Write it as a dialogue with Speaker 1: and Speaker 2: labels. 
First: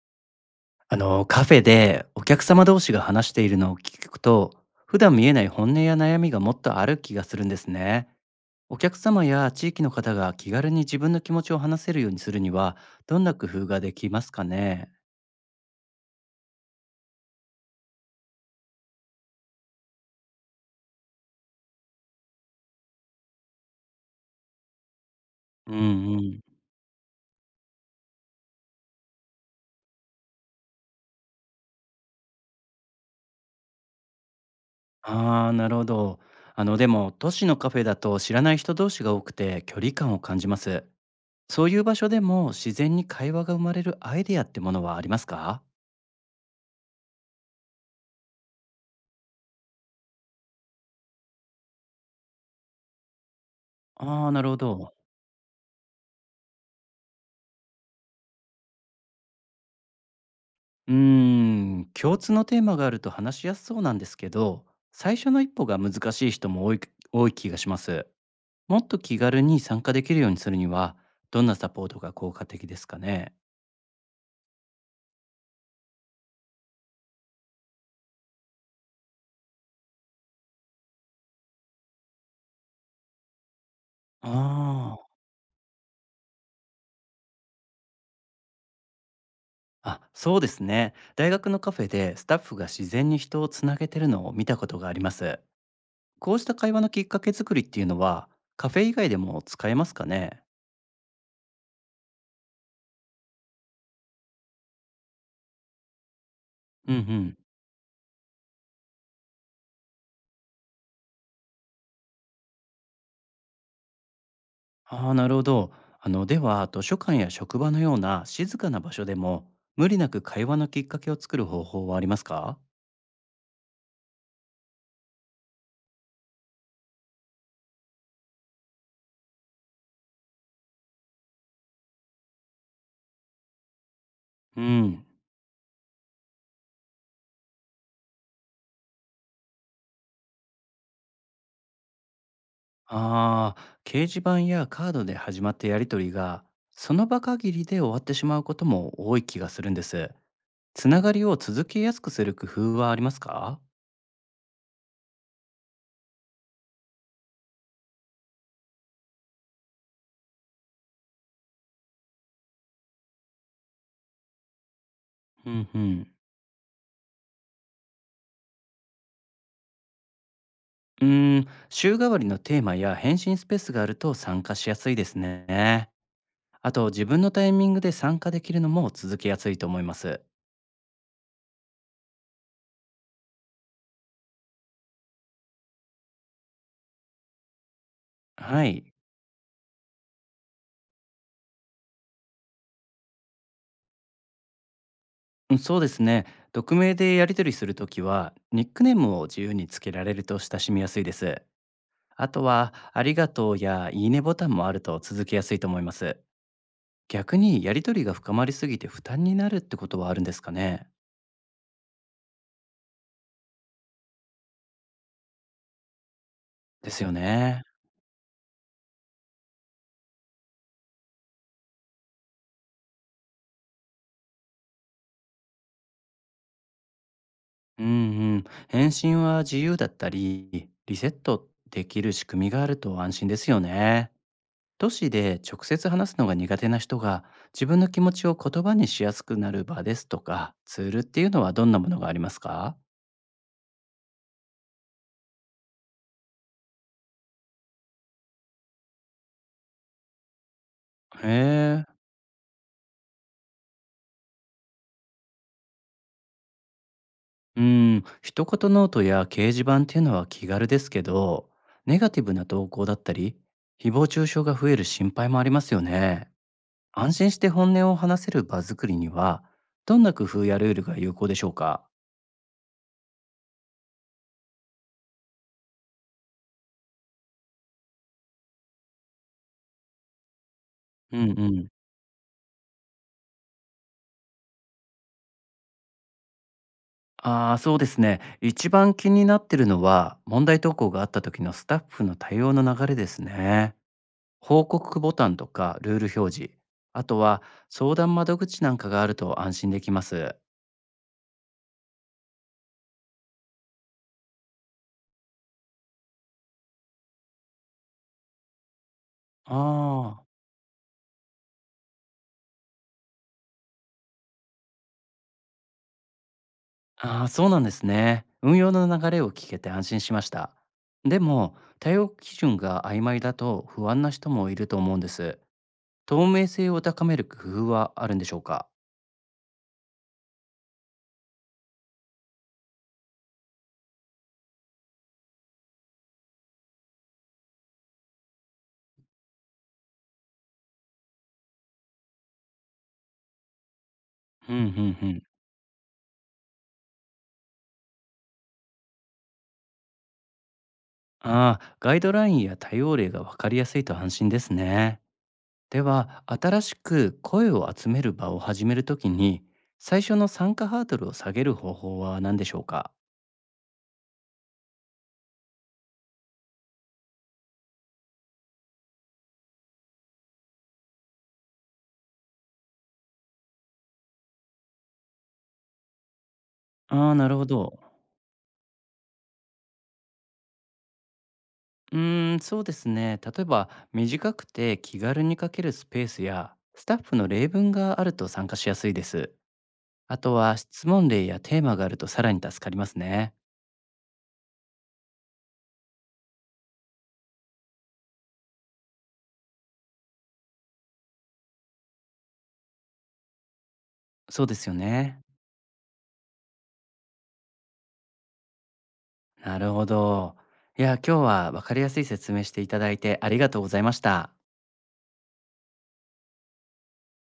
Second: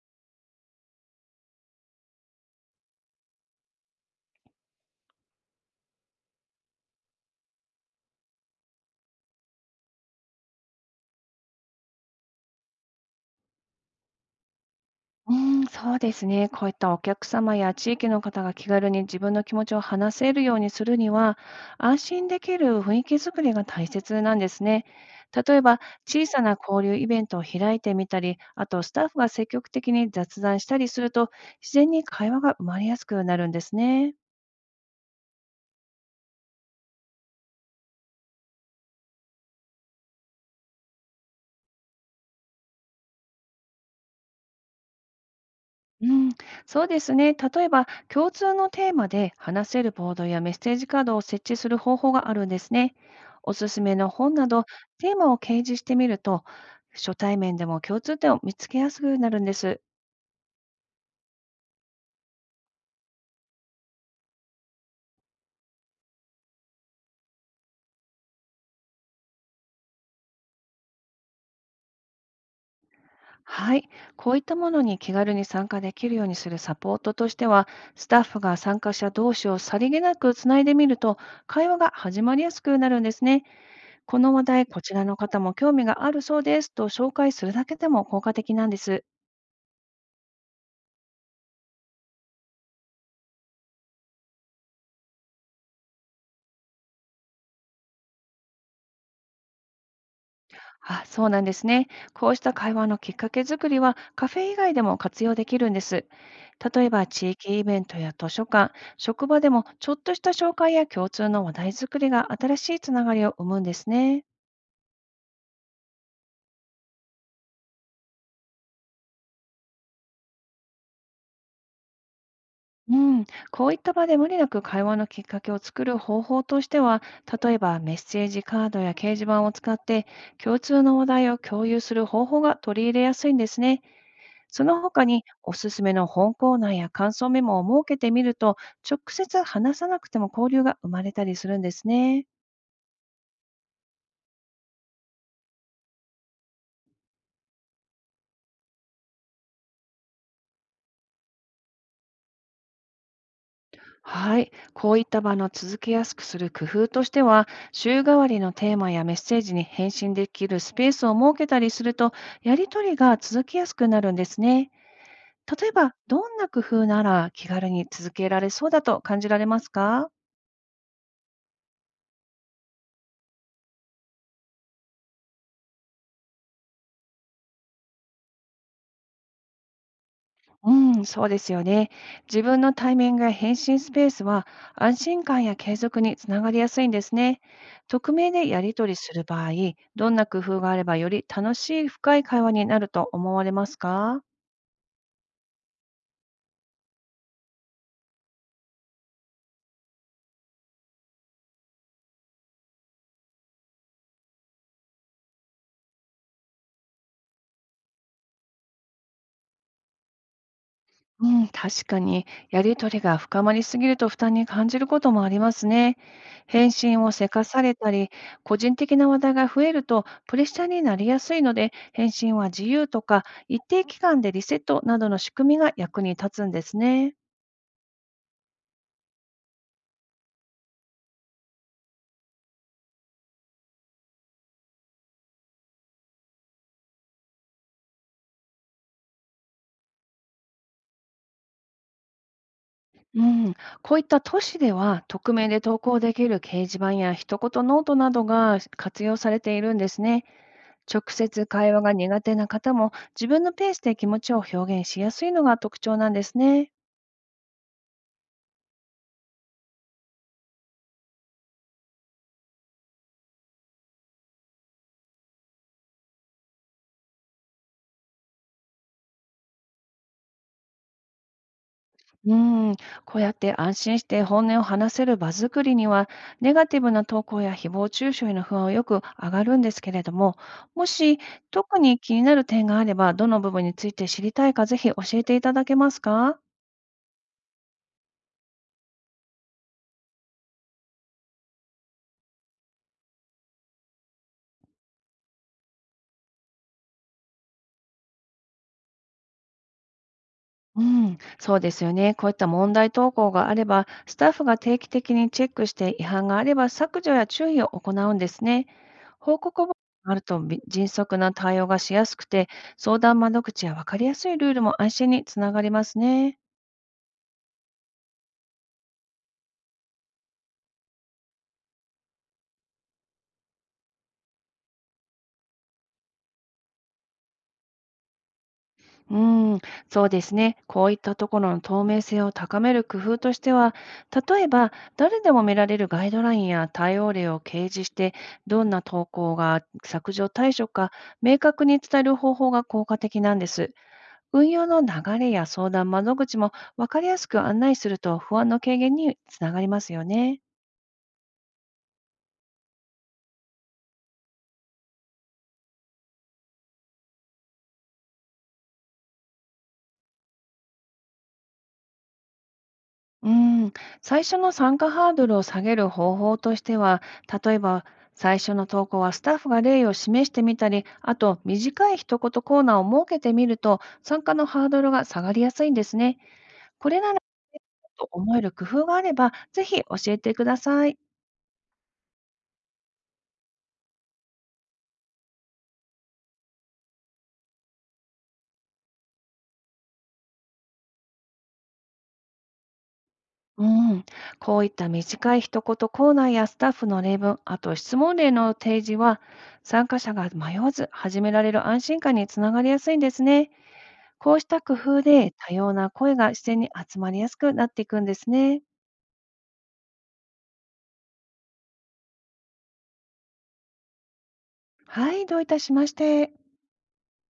Speaker 1: カフェでお客様同士が話しているのを聞くと、普段見えない本音や悩みがもっとある気がするんですね。お客様や地域の方が気軽に自分の気持ちを話せるようにするには、どんな工夫ができますかね？
Speaker 2: うーん、そうですね。こういったお客様や地域の方が気軽に自分の気持ちを話せるようにするには、安心できる雰囲気づくりが大切なんですね。例え
Speaker 1: う
Speaker 2: ば、
Speaker 1: んう
Speaker 2: 小
Speaker 1: ん。
Speaker 2: さな交流イベントを開いてみたり、あとスタッフが積極的に雑談したりすると、自然に会話が生まれやすくなるんですね。
Speaker 1: ああ、なるほど。でも、都市のカフェだと知らない人同士が多くて距離感を感じます。そういう場所でも自然に会話が生まれるアイデアってものはありますか？
Speaker 2: うん、そうですね。例えば、共通のテーマで話せるボードやメッセージカードを設置する方法があるんですね。おすすめの
Speaker 1: ああー、
Speaker 2: 本
Speaker 1: な
Speaker 2: な
Speaker 1: るほ
Speaker 2: ど、
Speaker 1: ど。
Speaker 2: テーマを掲示してみると、初対面でも共通点を見つけやすくなるんです。
Speaker 1: うーん、共通のテーマがあると話しやすそうなんですけど、最初の一歩が難しい人も多い気がします。もっと気軽に参加できるようにするには、どんなサポートが効果的ですかね。
Speaker 2: はい。こういったものに気軽に参加できるようにするサポートとしては、スタッフが参加者同士をさりげなくつないでみると、会話が始まりやすくなるんですね。こ
Speaker 1: あ
Speaker 2: の話題、こち
Speaker 1: ー、
Speaker 2: らの方も興味があるそうですと紹介するだけでも効果的なんです。
Speaker 1: あ、そうですね。大学のカフェでスタッフが自然に人をつなげてるのを見たことがあります。こうした会話のきっかけ作りっていうのは、カフェ以外でも使えますかね。
Speaker 2: あ、そうなんですね。こうした会話のきっかけ作りはカフェ以外でも活用できるんです。例え
Speaker 1: うんう
Speaker 2: ば地
Speaker 1: ん。
Speaker 2: 域イベントや図書館、職場でもちょっとした紹介や共通の話題作りが新しいつながりを生むんですね。
Speaker 1: ああ、なるほど。では、図書館や職場のような静かな場所でも、無理なく会話のきっかけを作る方法はありますか？
Speaker 2: うん、こういった場で無理なく会話のきっかけを作る方法としては、例えばメッセージカードや掲示板を使って共通の話題を共有する方法が取り入れやすいんですね。
Speaker 1: う
Speaker 2: その他
Speaker 1: ん。
Speaker 2: におすすめの本コーナーや感想メモを設けてみると、直接話さなくても交流が生まれたりするんですね。
Speaker 1: ああ、掲示板やカードで始まったやりとりが、その場限りで終わってしまうことも多い気がするんです。つながりを続けやすくする工夫はありますか？
Speaker 2: はい、こういった場の続けやすくする工夫としては、週替わりのテーマやメッセージに返信できるスペースを設けたりすると、やりとりが続きやすくなるんですね。
Speaker 1: うん
Speaker 2: 例え
Speaker 1: う
Speaker 2: ば、
Speaker 1: ん。
Speaker 2: どんな工夫なら気軽に続けられそうだと感じられますか？
Speaker 1: うーん、週替わりのテーマや返信スペースがあると参加しやすいですね。あと、自分のタイミングで参加できるのも続けやすいと思います。
Speaker 2: うん、そうですよね。自分のタイミングや返信スペースは、安心感や継続につながりやすいんですね。匿名でや
Speaker 1: は
Speaker 2: り取
Speaker 1: い、
Speaker 2: りする場合、どんな工夫があればより楽しい深い会話になると思われますか？
Speaker 1: うん、そうですね。匿名でやり取りするときは、ニックネームを自由につけられると親しみやすいです。あとは、ありがとうやいいねボタンもあると続けやすいと思います。逆に、やり取りが深まりすぎて負担になるってことはあるんですかね。
Speaker 2: うん、確かに、やり取りが深まりすぎると負担に感じることもありますね。返
Speaker 1: です
Speaker 2: 信
Speaker 1: よ
Speaker 2: をせかさ
Speaker 1: ね。
Speaker 2: れたり、個人的な話題が増えるとプレッシャーになりやすいので、返信は自由とか、一定期間でリセットなどの仕組みが役に立つんですね。
Speaker 1: うんうん。返信は自由だったり、リセットできる仕組みがあると安心ですよね。都市で直接話すのが苦手な人が自分の気持ちを言葉にしやすくなる場ですとかツールっていうのはどんなものがありますか？
Speaker 2: うん、こういった都市では、匿名で投稿できる掲示板や一言ノートなどが活用されているんですね。直
Speaker 1: へ
Speaker 2: 接会話
Speaker 1: え。
Speaker 2: が苦手な方も、自分のペースで気持ちを表現しやすいのが特徴なんですね。
Speaker 1: うん、一言ノートや掲示板っていうのは気軽ですけど、ネガティブな投稿だったり、誹謗中傷が増える心配もありますよね。安心して本音を話せる場作りには、どんな工夫やルールが有効でしょうか？
Speaker 2: うん、こうやって安心して本音を話せる場作りには、ネガティブな投稿や誹謗中傷への不安はよく上がるんですけれども、も
Speaker 1: う
Speaker 2: し
Speaker 1: んうん。
Speaker 2: 特に気になる点があれば、どの部分について知りたいか、ぜひ教えていただけますか？
Speaker 1: ああ、そうですね。一番気になってるのは、問題投稿があった時のスタッフの対応の流れですね。報告ボタンとかルール表示、あとは相談窓口なんかがあると安心できます。
Speaker 2: うん、そうですよね。こういった問題投稿があれば、スタッフが定期的にチェックして、違反があれば削除や注意を行うんですね。報告簿がある
Speaker 1: あ
Speaker 2: と迅速な対応がしやすくて、相談窓口や分かりやすいルールも安心につながりますね。
Speaker 1: あ、ああ、そうなんですね。運用の流れを聞けて安心しました。でも、対応基準が曖昧だと不安な人もいると思うんです。透明性を高める工夫はあるんでしょうか？
Speaker 2: うん、そうですね。こういったところの透明性を高める工夫としては、例えば誰でも見られるガイドラインや対応例を掲示して、どんな投稿が削除対象か明確に伝える方法が効果的なんです。運
Speaker 1: うんうんう
Speaker 2: 用の流
Speaker 1: ん。
Speaker 2: れや相談窓口も分かりやすく案内すると、不安の軽減につながりますよね。
Speaker 1: ああ、ガイドラインや対応例が分かりやすいと安心ですね。では、新しく声を集める場を始めるときに、最初の参加ハードルを下げる方法は何でしょうか？
Speaker 2: うん、最初の参加ハードルを下げる方法としては、例えば最初の投稿はスタッフが例を示してみたり、あと短い一言コーナーを設けてみると、参加のハードルが下がりやすいんですね。これ
Speaker 1: あ
Speaker 2: な
Speaker 1: あ、
Speaker 2: ら
Speaker 1: なるほど。
Speaker 2: と思える工夫があれば、ぜひ教えてください。
Speaker 1: うーん、そうですね。例えば、短くて気軽に書けるスペースや、スタッフの例文があると参加しやすいです。あとは、質問例やテーマがあるとさらに助かりますね。
Speaker 2: うん、こういった短い一言コーナーやスタッフの例文、あと質問例の提示は、参加者が迷わず始められる安心感につながりやすいんですね。こうし
Speaker 1: そうで
Speaker 2: た
Speaker 1: すよ
Speaker 2: 工夫
Speaker 1: ね。
Speaker 2: で、多様な声が自然に集まりやすくなっていくんですね。
Speaker 1: なるほど。いや、今日は分かりやすい説明していただいてありがとうございました。
Speaker 2: はい、どういたしまして。